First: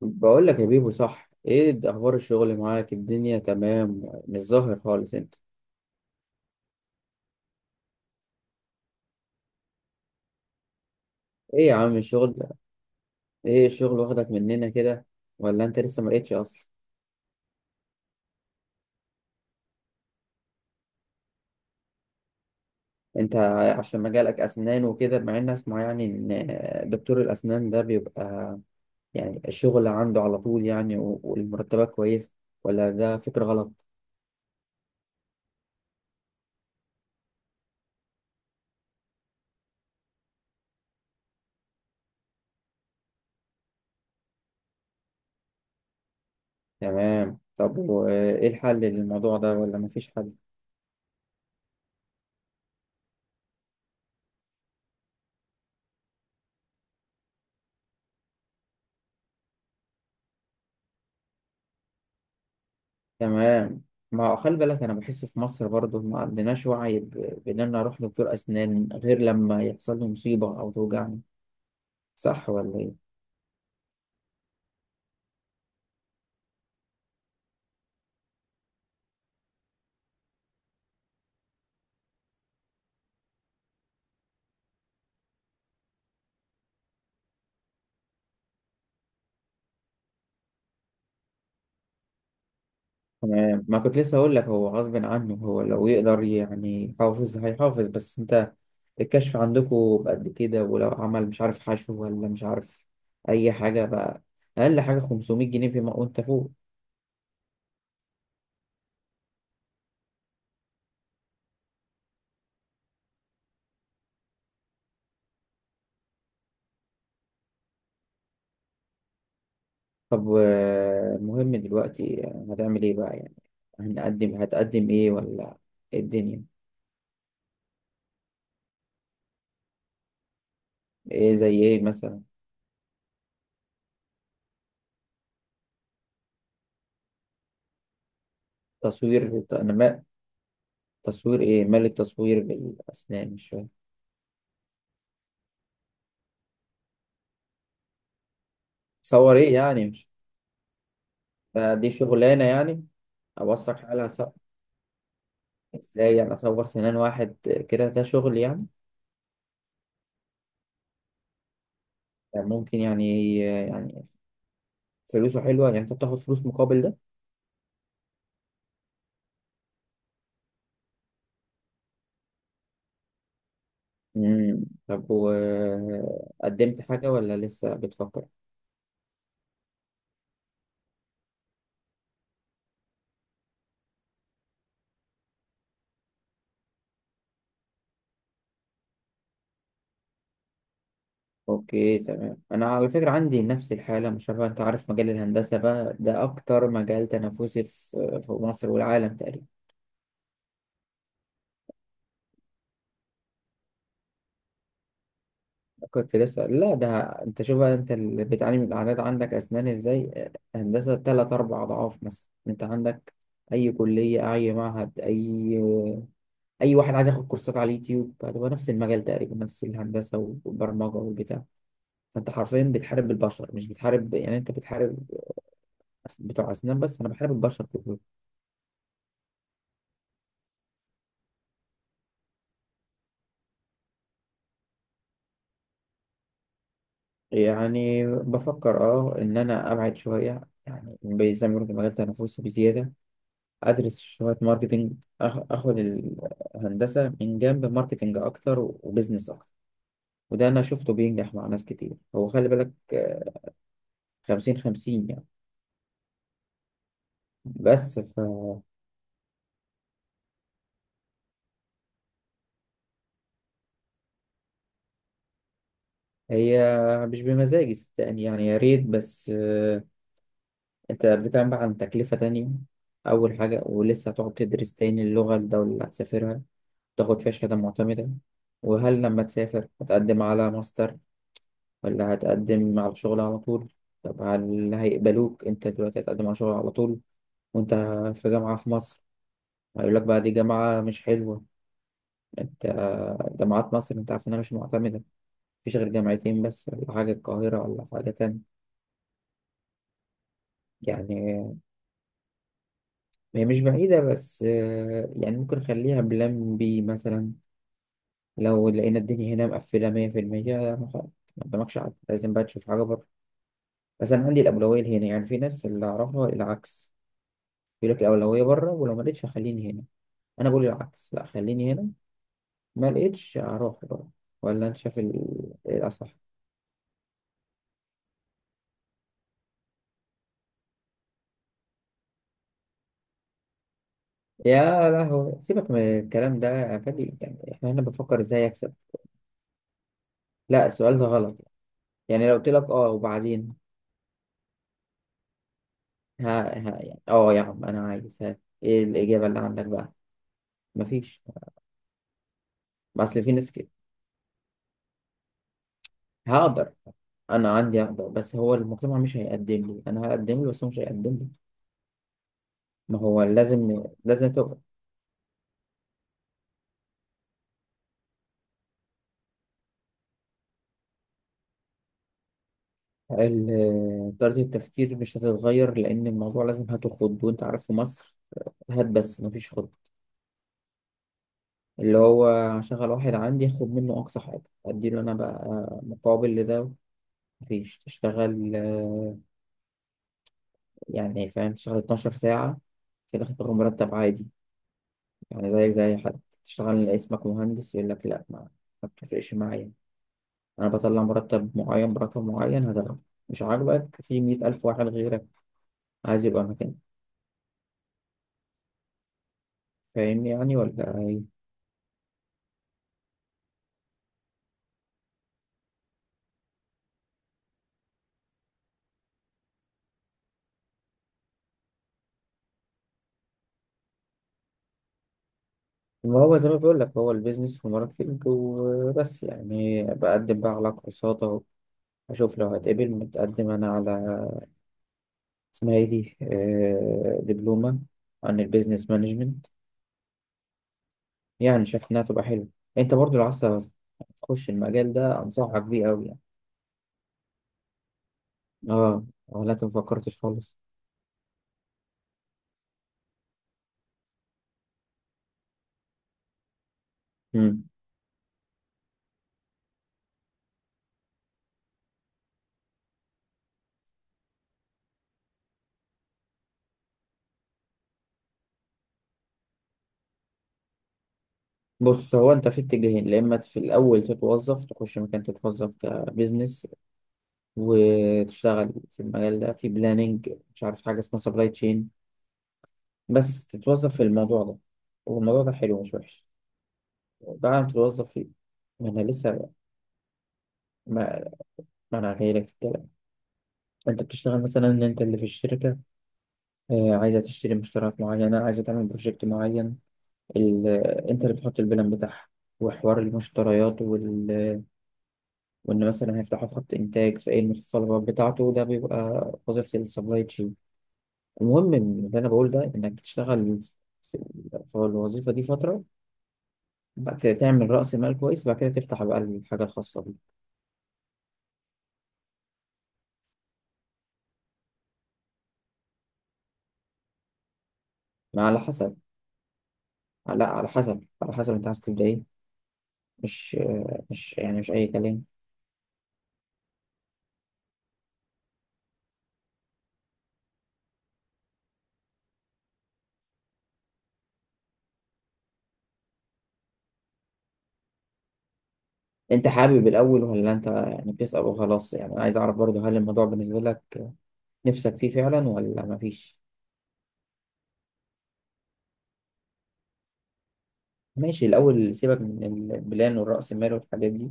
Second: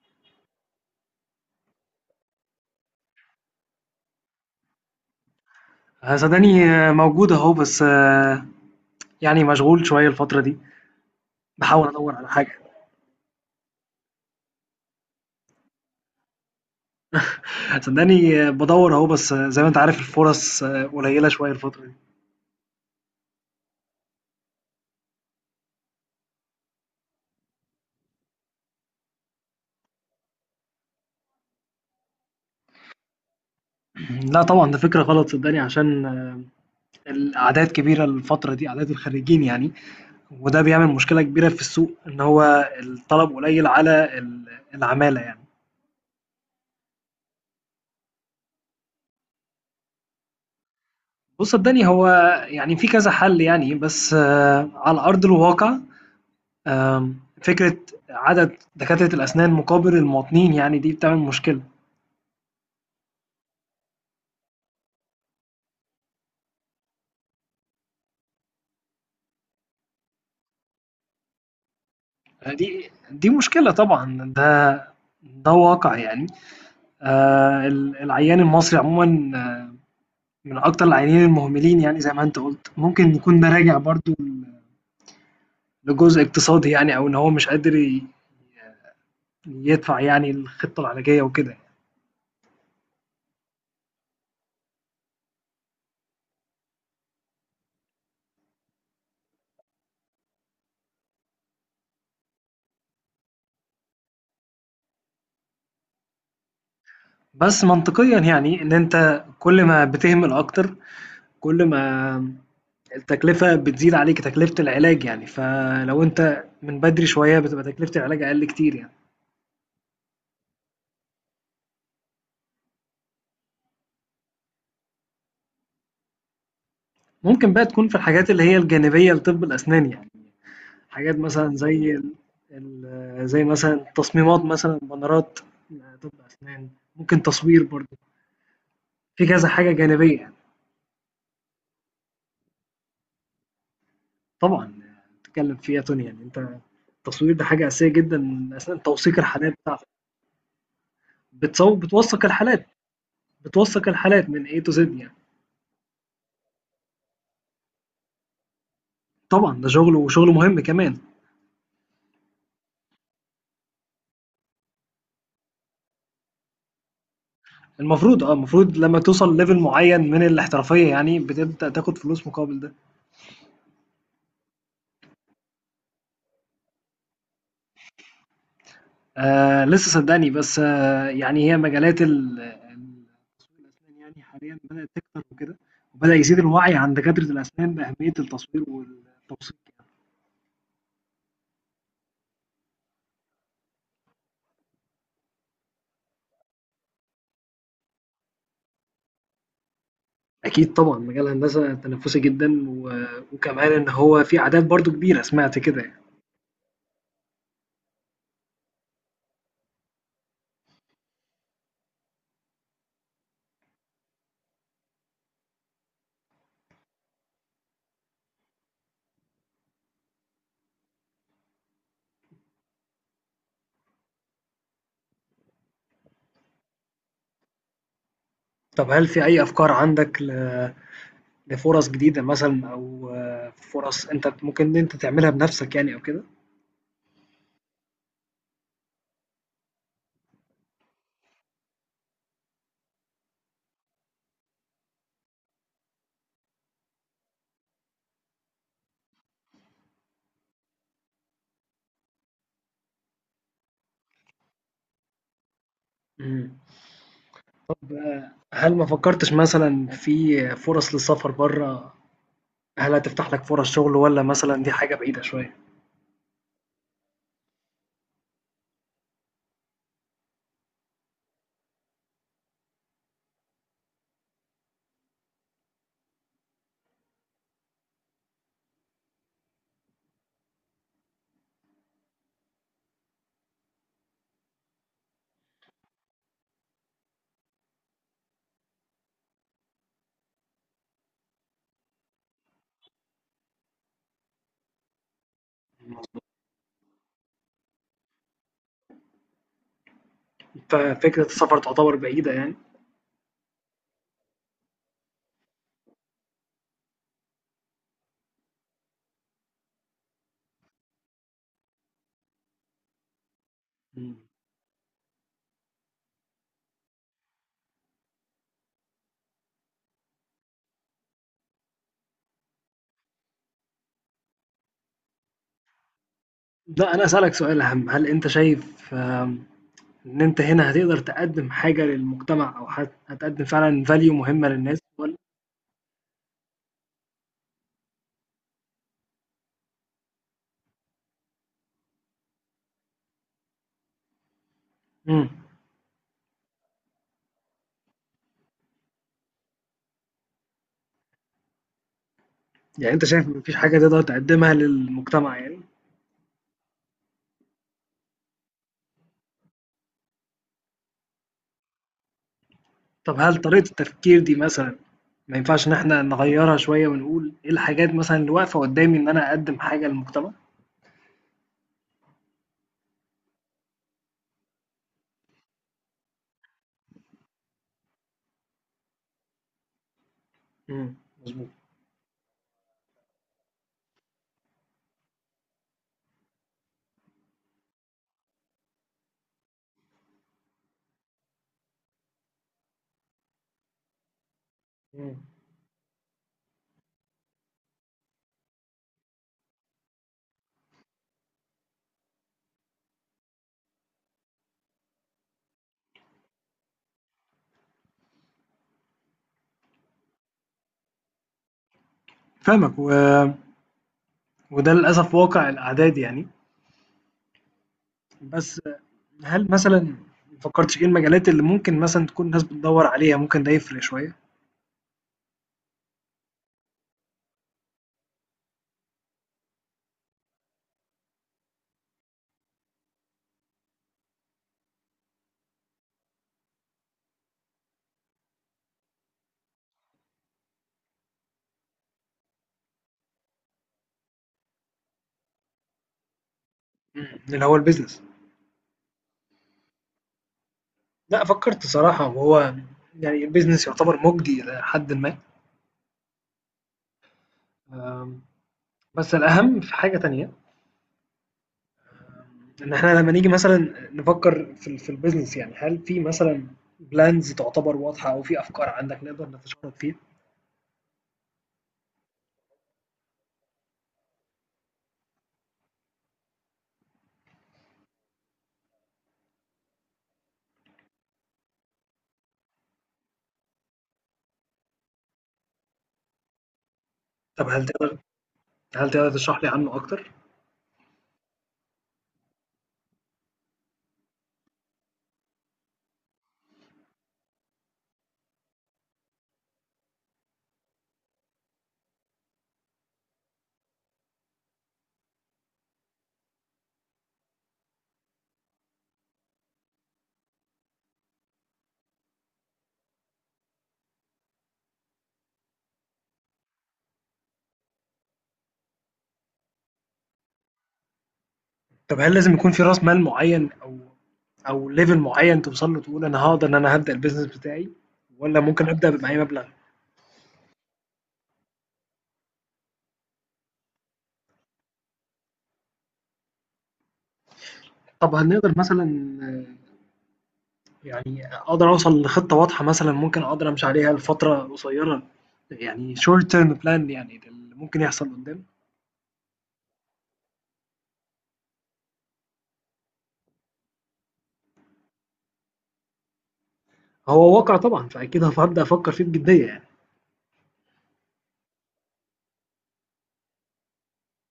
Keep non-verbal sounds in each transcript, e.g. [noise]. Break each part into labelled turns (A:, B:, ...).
A: بقول لك يا بيبو، صح؟ ايه ده، اخبار الشغل معاك؟ الدنيا تمام؟ مش ظاهر خالص انت.
B: صدقني موجود اهو بس يعني مشغول شوية الفترة دي.
A: ايه يا
B: بحاول
A: عم
B: ادور على
A: الشغل ده؟
B: حاجة.
A: ايه الشغل واخدك مننا كده، ولا انت لسه ما لقيتش اصلا؟
B: صدقني بدور اهو بس زي ما انت عارف الفرص قليلة شوية الفترة دي.
A: انت عشان مجالك اسنان وكده، مع ان اسمع يعني، ان دكتور الاسنان ده بيبقى يعني الشغل عنده على طول يعني، والمرتبات كويسه، ولا ده فكرة غلط؟
B: [clears throat] لا طبعا ده فكرة غلط، صدقني عشان الأعداد كبيرة الفترة دي، أعداد الخريجين يعني، وده بيعمل مشكلة كبيرة في السوق إن هو الطلب قليل على العمالة يعني.
A: تمام. طب وايه الحل للموضوع ده، ولا مفيش حل؟
B: بص صدقني هو يعني في كذا حل يعني بس على أرض الواقع. فكرة عدد دكاترة الأسنان مقابل المواطنين يعني دي بتعمل مشكلة.
A: تمام. ما هو خلي بالك، انا بحس في مصر برضه ما عندناش وعي بان انا اروح دكتور اسنان غير لما يحصل لي مصيبه او توجعني. صح ولا
B: دي
A: ايه؟
B: دي مشكلة طبعا، ده واقع يعني. العيان المصري عموما، آه، من أكتر العيانين المهملين يعني. زي ما أنت قلت، ممكن يكون ده راجع برضو لجزء اقتصادي يعني، أو إن هو مش قادر يدفع يعني الخطة العلاجية وكده.
A: تمام. ما كنت لسه اقول لك، هو غصب عنه، هو لو يقدر يعني يحافظ هيحافظ. بس انت الكشف عندكم بقد كده؟ ولو عمل مش عارف حشو، ولا مش عارف اي حاجه بقى، اقل حاجه 500 جنيه فيما وانت فوق.
B: بس منطقيا يعني إن أنت كل ما بتهمل أكتر كل ما التكلفة بتزيد عليك، تكلفة العلاج يعني، فلو أنت من بدري شوية بتبقى تكلفة العلاج أقل كتير يعني.
A: طب المهم دلوقتي هتعمل ايه بقى يعني؟ هنقدم، هتقدم ايه، ولا إيه الدنيا؟
B: ممكن بقى تكون في الحاجات اللي هي الجانبية لطب الأسنان يعني، حاجات
A: ايه زي
B: مثلًا
A: ايه
B: زي ال
A: مثلا؟
B: ال زي مثلًا تصميمات، مثلًا بانرات لطب أسنان، ممكن تصوير برضه، في
A: تصوير،
B: كذا
A: ت-
B: حاجة
A: انا ما
B: جانبية يعني.
A: تصوير ايه؟ مال التصوير بالاسنان؟ مش فاهم.
B: طبعًا بتتكلم فيها دنيا يعني أنت. التصوير ده حاجة أساسية جدًا أثناء توثيق
A: صور
B: الحالات
A: ايه يعني؟
B: بتاعتك،
A: مش ده، دي
B: بتوثق
A: شغلانه
B: الحالات،
A: يعني؟ ابصك
B: بتوثق
A: على
B: الحالات من A to Z يعني.
A: ازاي يعني اصور سنان واحد كده؟ ده شغل يعني؟
B: طبعًا ده شغل، وشغل مهم كمان.
A: يعني ممكن يعني يعني فلوسه حلوه يعني؟ انت بتاخد فلوس مقابل ده؟
B: المفروض المفروض لمّا توصل level معيّن من الاحترافية يعني بتبدأ تاخد فلوس مقابل ده.
A: امم، طب وقدمت حاجه ولا لسه بتفكر؟
B: لسه صدّقني، بس آه يعني هي مجالات التسويق الأسنان يعني حاليًا بدأت تكتر وكده، وبدأ يزيد الوعي عند دكاترة الأسنان بأهمية التصوير والتوثيق يعني.
A: اوكي، تمام. انا على فكره عندي نفس الحاله، مش عارف، انت عارف مجال الهندسه بقى ده اكتر مجال تنافسي في في مصر والعالم تقريبا.
B: أكيد طبعًا مجال هندسة تنافسي جدًا، وكمان إن هو في أعداد برضه كبيرة سمعت كده يعني.
A: كنت لسه، لا ده، انت شوف بقى، انت اللي بتعاني من الاعداد عندك اسنان، ازاي هندسه؟ تلات اربع اضعاف مثلا، انت عندك اي كليه، اي معهد، اي اي واحد عايز ياخد كورسات على اليوتيوب هتبقى نفس المجال تقريبا، نفس الهندسه والبرمجه والبتاع. فانت حرفيا بتحارب البشر، مش بتحارب يعني، انت بتحارب بتوع اسنان بس، انا بحارب البشر كلهم.
B: طب هل في أي أفكار عندك لفُرَص جديدة مثلًا، أو فُرَص أنت ممكن إن أنت تعملها بنفسك يعني أو كده؟
A: يعني بفكر اه ان انا ابعد شويه يعني، زي ما بيقولوا في المجال تنافسي بزياده. ادرس شويه ماركتنج، اخد الهندسه من جنب، ماركتنج اكتر وبزنس اكتر. وده انا شفته بينجح مع ناس كتير. هو خلي بالك، 50/50 يعني.
B: إمم. ب
A: بس ف،
B: هل ما فكّرتش مثلًا في فرص للسفر برّه، هل هتفتح لك فرص شغل والّا مثلًا دي حاجة بعيدة شوية؟
A: هي مش بمزاجي صدقني يعني، يا ريت، بس انت بتتكلم بقى عن تكلفة تانية. أول حاجة ولسه هتقعد تدرس تاني اللغة، الدولة اللي هتسافرها تاخد فيها شهادة معتمدة. وهل لما تسافر هتقدم على ماستر، ولا هتقدم على شغل على طول؟ طب هل هيقبلوك انت دلوقتي هتقدم على شغل على طول، وانت في جامعة في مصر؟ هيقول لك بقى دي جامعة مش حلوة. انت جامعات مصر انت عارف انها مش معتمدة، مفيش غير
B: مضبوط.
A: جامعتين بس، ولا حاجة، القاهرة ولا حاجة تانية.
B: ففكرة السفر
A: يعني
B: تعتبر بعيدة يعني؟
A: هي مش بعيدة، بس يعني ممكن نخليها بلان بي مثلا، لو لقينا الدنيا هنا مقفلة 100%، ما قدامكش عقل، لازم بقى تشوف حاجة بره. بس
B: إمم.
A: أنا عندي الأولوية هنا يعني. في ناس اللي أعرفها العكس، يقول لك الأولوية بره، ولو ما لقيتش خليني هنا. أنا بقول العكس، لا خليني هنا، ما لقيتش هروح بره. ولا أنت شايف إيه الأصح؟
B: لأ، أنا هاسألك سؤال أهم، هل أنت شايف إن أنت هنا هتقدر تقدّم حاجة للمجتمع، أو هتقدّم فعلًا value مهمة للناس
A: يا
B: والّا؟
A: لهوي، سيبك من الكلام ده يا فادي، يعني إحنا هنا بنفكر إزاي أكسب. لا السؤال ده غلط، يعني لو قلت لك أه، وبعدين؟
B: إمم،
A: ها ها، يعني أه يا عم أنا عايز ها، إيه الإجابة اللي عندك بقى؟ مفيش.
B: يعني
A: ما
B: أنت
A: أصل
B: شايف
A: في
B: ما
A: ناس
B: فيش
A: كده.
B: حاجة تقدر تقدّمها للمجتمع يعني؟
A: هقدر، أنا عندي أقدر، بس هو المجتمع مش هيقدم لي، أنا هقدم له بس هو مش هيقدم لي. ما
B: طب
A: هو
B: هل طريقة
A: لازم،
B: التفكير دي
A: تبقى
B: مثلًا ما ينفعش إن إحنا نغيّرها شوية ونقول إيه الحاجات مثلًا اللي واقفة قدّامي إن أنا أقدّم حاجة للمجتمع؟
A: طريقة التفكير مش هتتغير، لأن الموضوع لازم هات وخد، وأنت عارف في مصر هات بس مفيش خد.
B: إمم، مضبوط،
A: اللي هو هشغل واحد عندي، هاخد منه أقصى حاجة، أديله أنا بقى مقابل لده. مفيش، تشتغل يعني فاهم، تشتغل 12 ساعة في الآخر تاخد مرتب عادي.
B: إمم.
A: يعني زي زي حد تشتغل اسمك مهندس، يقول لك لأ، ما ما بتفرقش معايا، أنا بطلع مرتب معين برقم معين هتاخده، مش عاجبك في 100 ألف واحد غيرك عايز يبقى مكانك. فاهمني يعني ولا إيه؟
B: فاهمك، وده للأسف واقع الأعداد يعني. بس هل مثلًا ما فكّرتش إيه المجالات اللي ممكن مثلًا تكون الناس بتدوّر عليها، ممكن ده يفرق شوية؟
A: ما هو زي ما بقول لك، هو البيزنس وماركتنج وبس يعني. بقدم بقى على كورسات اهو، اشوف لو هتقبل. متقدم انا على، اسمها ايه دي، دبلومة عن البيزنس مانجمنت. يعني شايف انها تبقى حلوة. انت برضو لو عايز تخش المجال ده انصحك بيه قوي يعني.
B: إمم. اللي هو الbusiness.
A: اه، ولا انت مفكرتش خالص؟
B: لأ فكّرت صراحة، وهو يعني الbusiness يعتبر مُجدي إلى حدٍ ما.
A: مم.
B: آمم، بس الأهم في حاجة تانية، ان احنا لما نيجي مثلا نفكر في البيزنس يعني، هل في مثلا بلانز تعتبر واضحه او في افكار عندك نقدر نتشارك فيها؟
A: بص، هو انت في اتجاهين، يا اما في الاول تتوظف، تخش مكان تتوظف كبيزنس، وتشتغل في المجال ده، في بلاننج، مش عارف حاجه اسمها سبلاي تشين، بس تتوظف في الموضوع ده. والموضوع ده حلو مش وحش
B: طب
A: بعد
B: هل
A: ما
B: تقدر
A: تتوظف فيه. ما
B: هل
A: انا
B: تقدر تشرح
A: لسه،
B: لي عنه اكتر؟
A: ما, ما انا جاي لك في الكلام. انت بتشتغل مثلا ان انت اللي في الشركه عايزه تشتري مشتريات معينه، عايزه تعمل بروجكت معين، ال... آه، انت اللي بتحط البلان بتاعها، وحوار المشتريات وان مثلا هيفتحوا خط انتاج، في ايه المتطلبات بتاعته، ده بيبقى وظيفه السبلاي تشين. المهم إن اللي انا بقول ده، انك تشتغل في في الوظيفه دي فتره، بعد كده تعمل رأس مال كويس، بعد كده تفتح بقى الحاجة الخاصة بيك.
B: طب هل لازم يكون في راس مال معين، او او ليفل معين توصل له تقول انا هقدر ان انا هبدا البيزنس بتاعي، ولا
A: ما على
B: ممكن ابدا
A: حسب،
B: بأي مبلغ؟
A: لا على حسب، على حسب انت عايز تبدأ ايه. مش مش يعني، مش أي كلام.
B: طب هنقدر مثلا، آه، يعني اقدر اوصل لخطه واضحه مثلا ممكن اقدر امشي عليها لفتره قصيره، يعني شورت تيرم بلان يعني، ده اللي ممكن يحصل قدام.
A: انت حابب الأول، ولا انت يعني بتسأل وخلاص؟ يعني أنا عايز أعرف برضه، هل الموضوع بالنسبة لك نفسك فيه فعلا ولا مفيش؟
B: هو واقع طبعًا، فأكيد هابدأ أفكّر فيه بجدية يعني.
A: ماشي. الأول سيبك من البلان والرأس المال والحاجات دي،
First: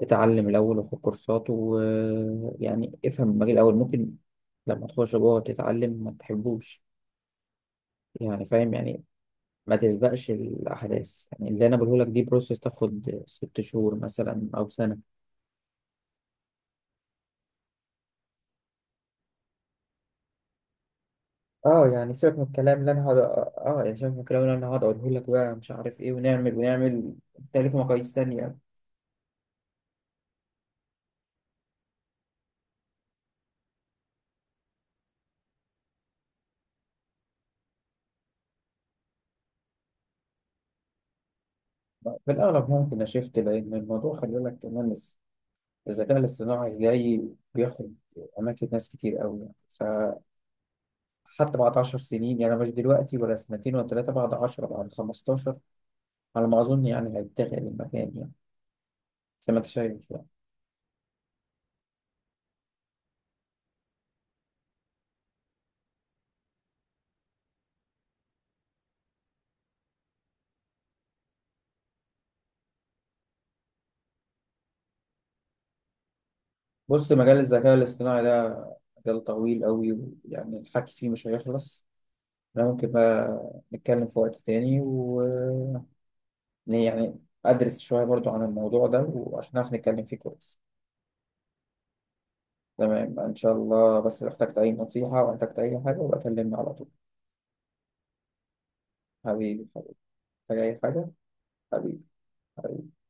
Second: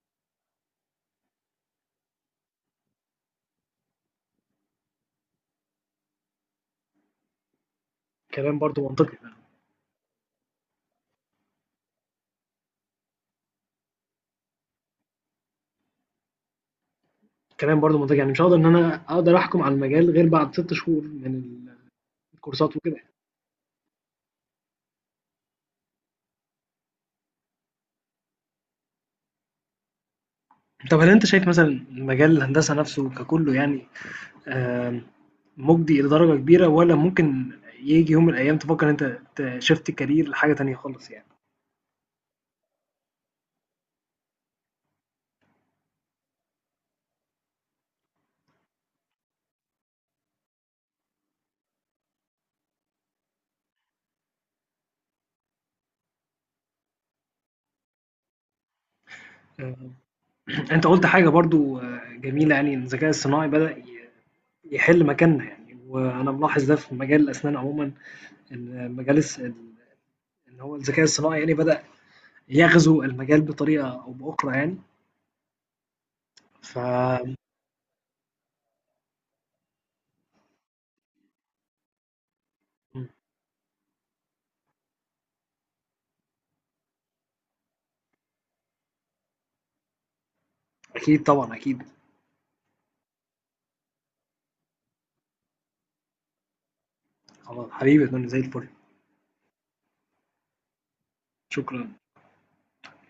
A: اتعلم الأول وخد كورسات، ويعني افهم المجال الأول. ممكن لما تخش جوه تتعلم ما تحبوش يعني،
B: كلام
A: فاهم
B: برضه
A: يعني؟
B: منطقي فعلًا.
A: ما تسبقش الأحداث، يعني اللي أنا بقوله لك دي بروسيس تاخد 6 شهور مثلا أو سنة.
B: كلام برضه منطقي، يعني مش هاقدر إن أنا أقدر أحكُم على المجال غير بعد 6 شهور من ال
A: اه يعني، سيبك من
B: الكورسات
A: الكلام اللي
B: وكده
A: انا
B: يعني.
A: هقعد اه يعني، شايف الكلام اللي أنا هقعد أقوله لك بقى، مش عارف إيه ونعمل ونعمل، تالف مقاييس تانية.
B: طَب هل أنت شايف مثلًا مجال الهندسة نَفْسه ككُلّه يعني آمم مُجدي إلى درجة كبيرة، والّا ممكن ييجي يوم من الأيام تفكّر إن أنت shift career لحاجة تانية خالص يعني؟
A: في الأغلب ممكن أشفت، لأن الموضوع خلي بالك كمان الذكاء الاصطناعي جاي بياخد أماكن ناس كتير أوي يعني. فحتى بعد 10 سنين، يعني مش دلوقتي ولا سنتين ولا 3، بعد 10، بعد 15، على ما أظن يعني هيتغير المكان يعني، زي ما أنت
B: آآ
A: شايف يعني.
B: أنت قُلت حاجة برضه جميلة يعني، إن الذكاء الصناعي بدأ يحِل مكاننا يعني، وأنا ملاحظ ده في مجال الأسنان عمومًا، إن مجال الس ال اللي هو الذكاء الصناعي يعني بدأ يغزو المجال بطريقة أو بأخرى يعني.
A: بص،
B: فأكيد
A: مجال الذكاء الاصطناعي ده مجال طويل قوي، ويعني الحكي فيه مش هيخلص. انا ممكن بقى نتكلم في وقت تاني، و يعني ادرس شوية برضو عن الموضوع ده، وعشان نعرف نتكلم فيه كويس.
B: طبعا أكيد.
A: تمام، ان شاء الله. بس لو احتجت اي نصيحة، او احتجت اي حاجة، بكلمني على طول.
B: خلاص حبيبي يا فندم، زي الفل.
A: حبيبي، حبيبي، محتاج اي حاجة.
B: شكرا.
A: حبيبي، حبيبي.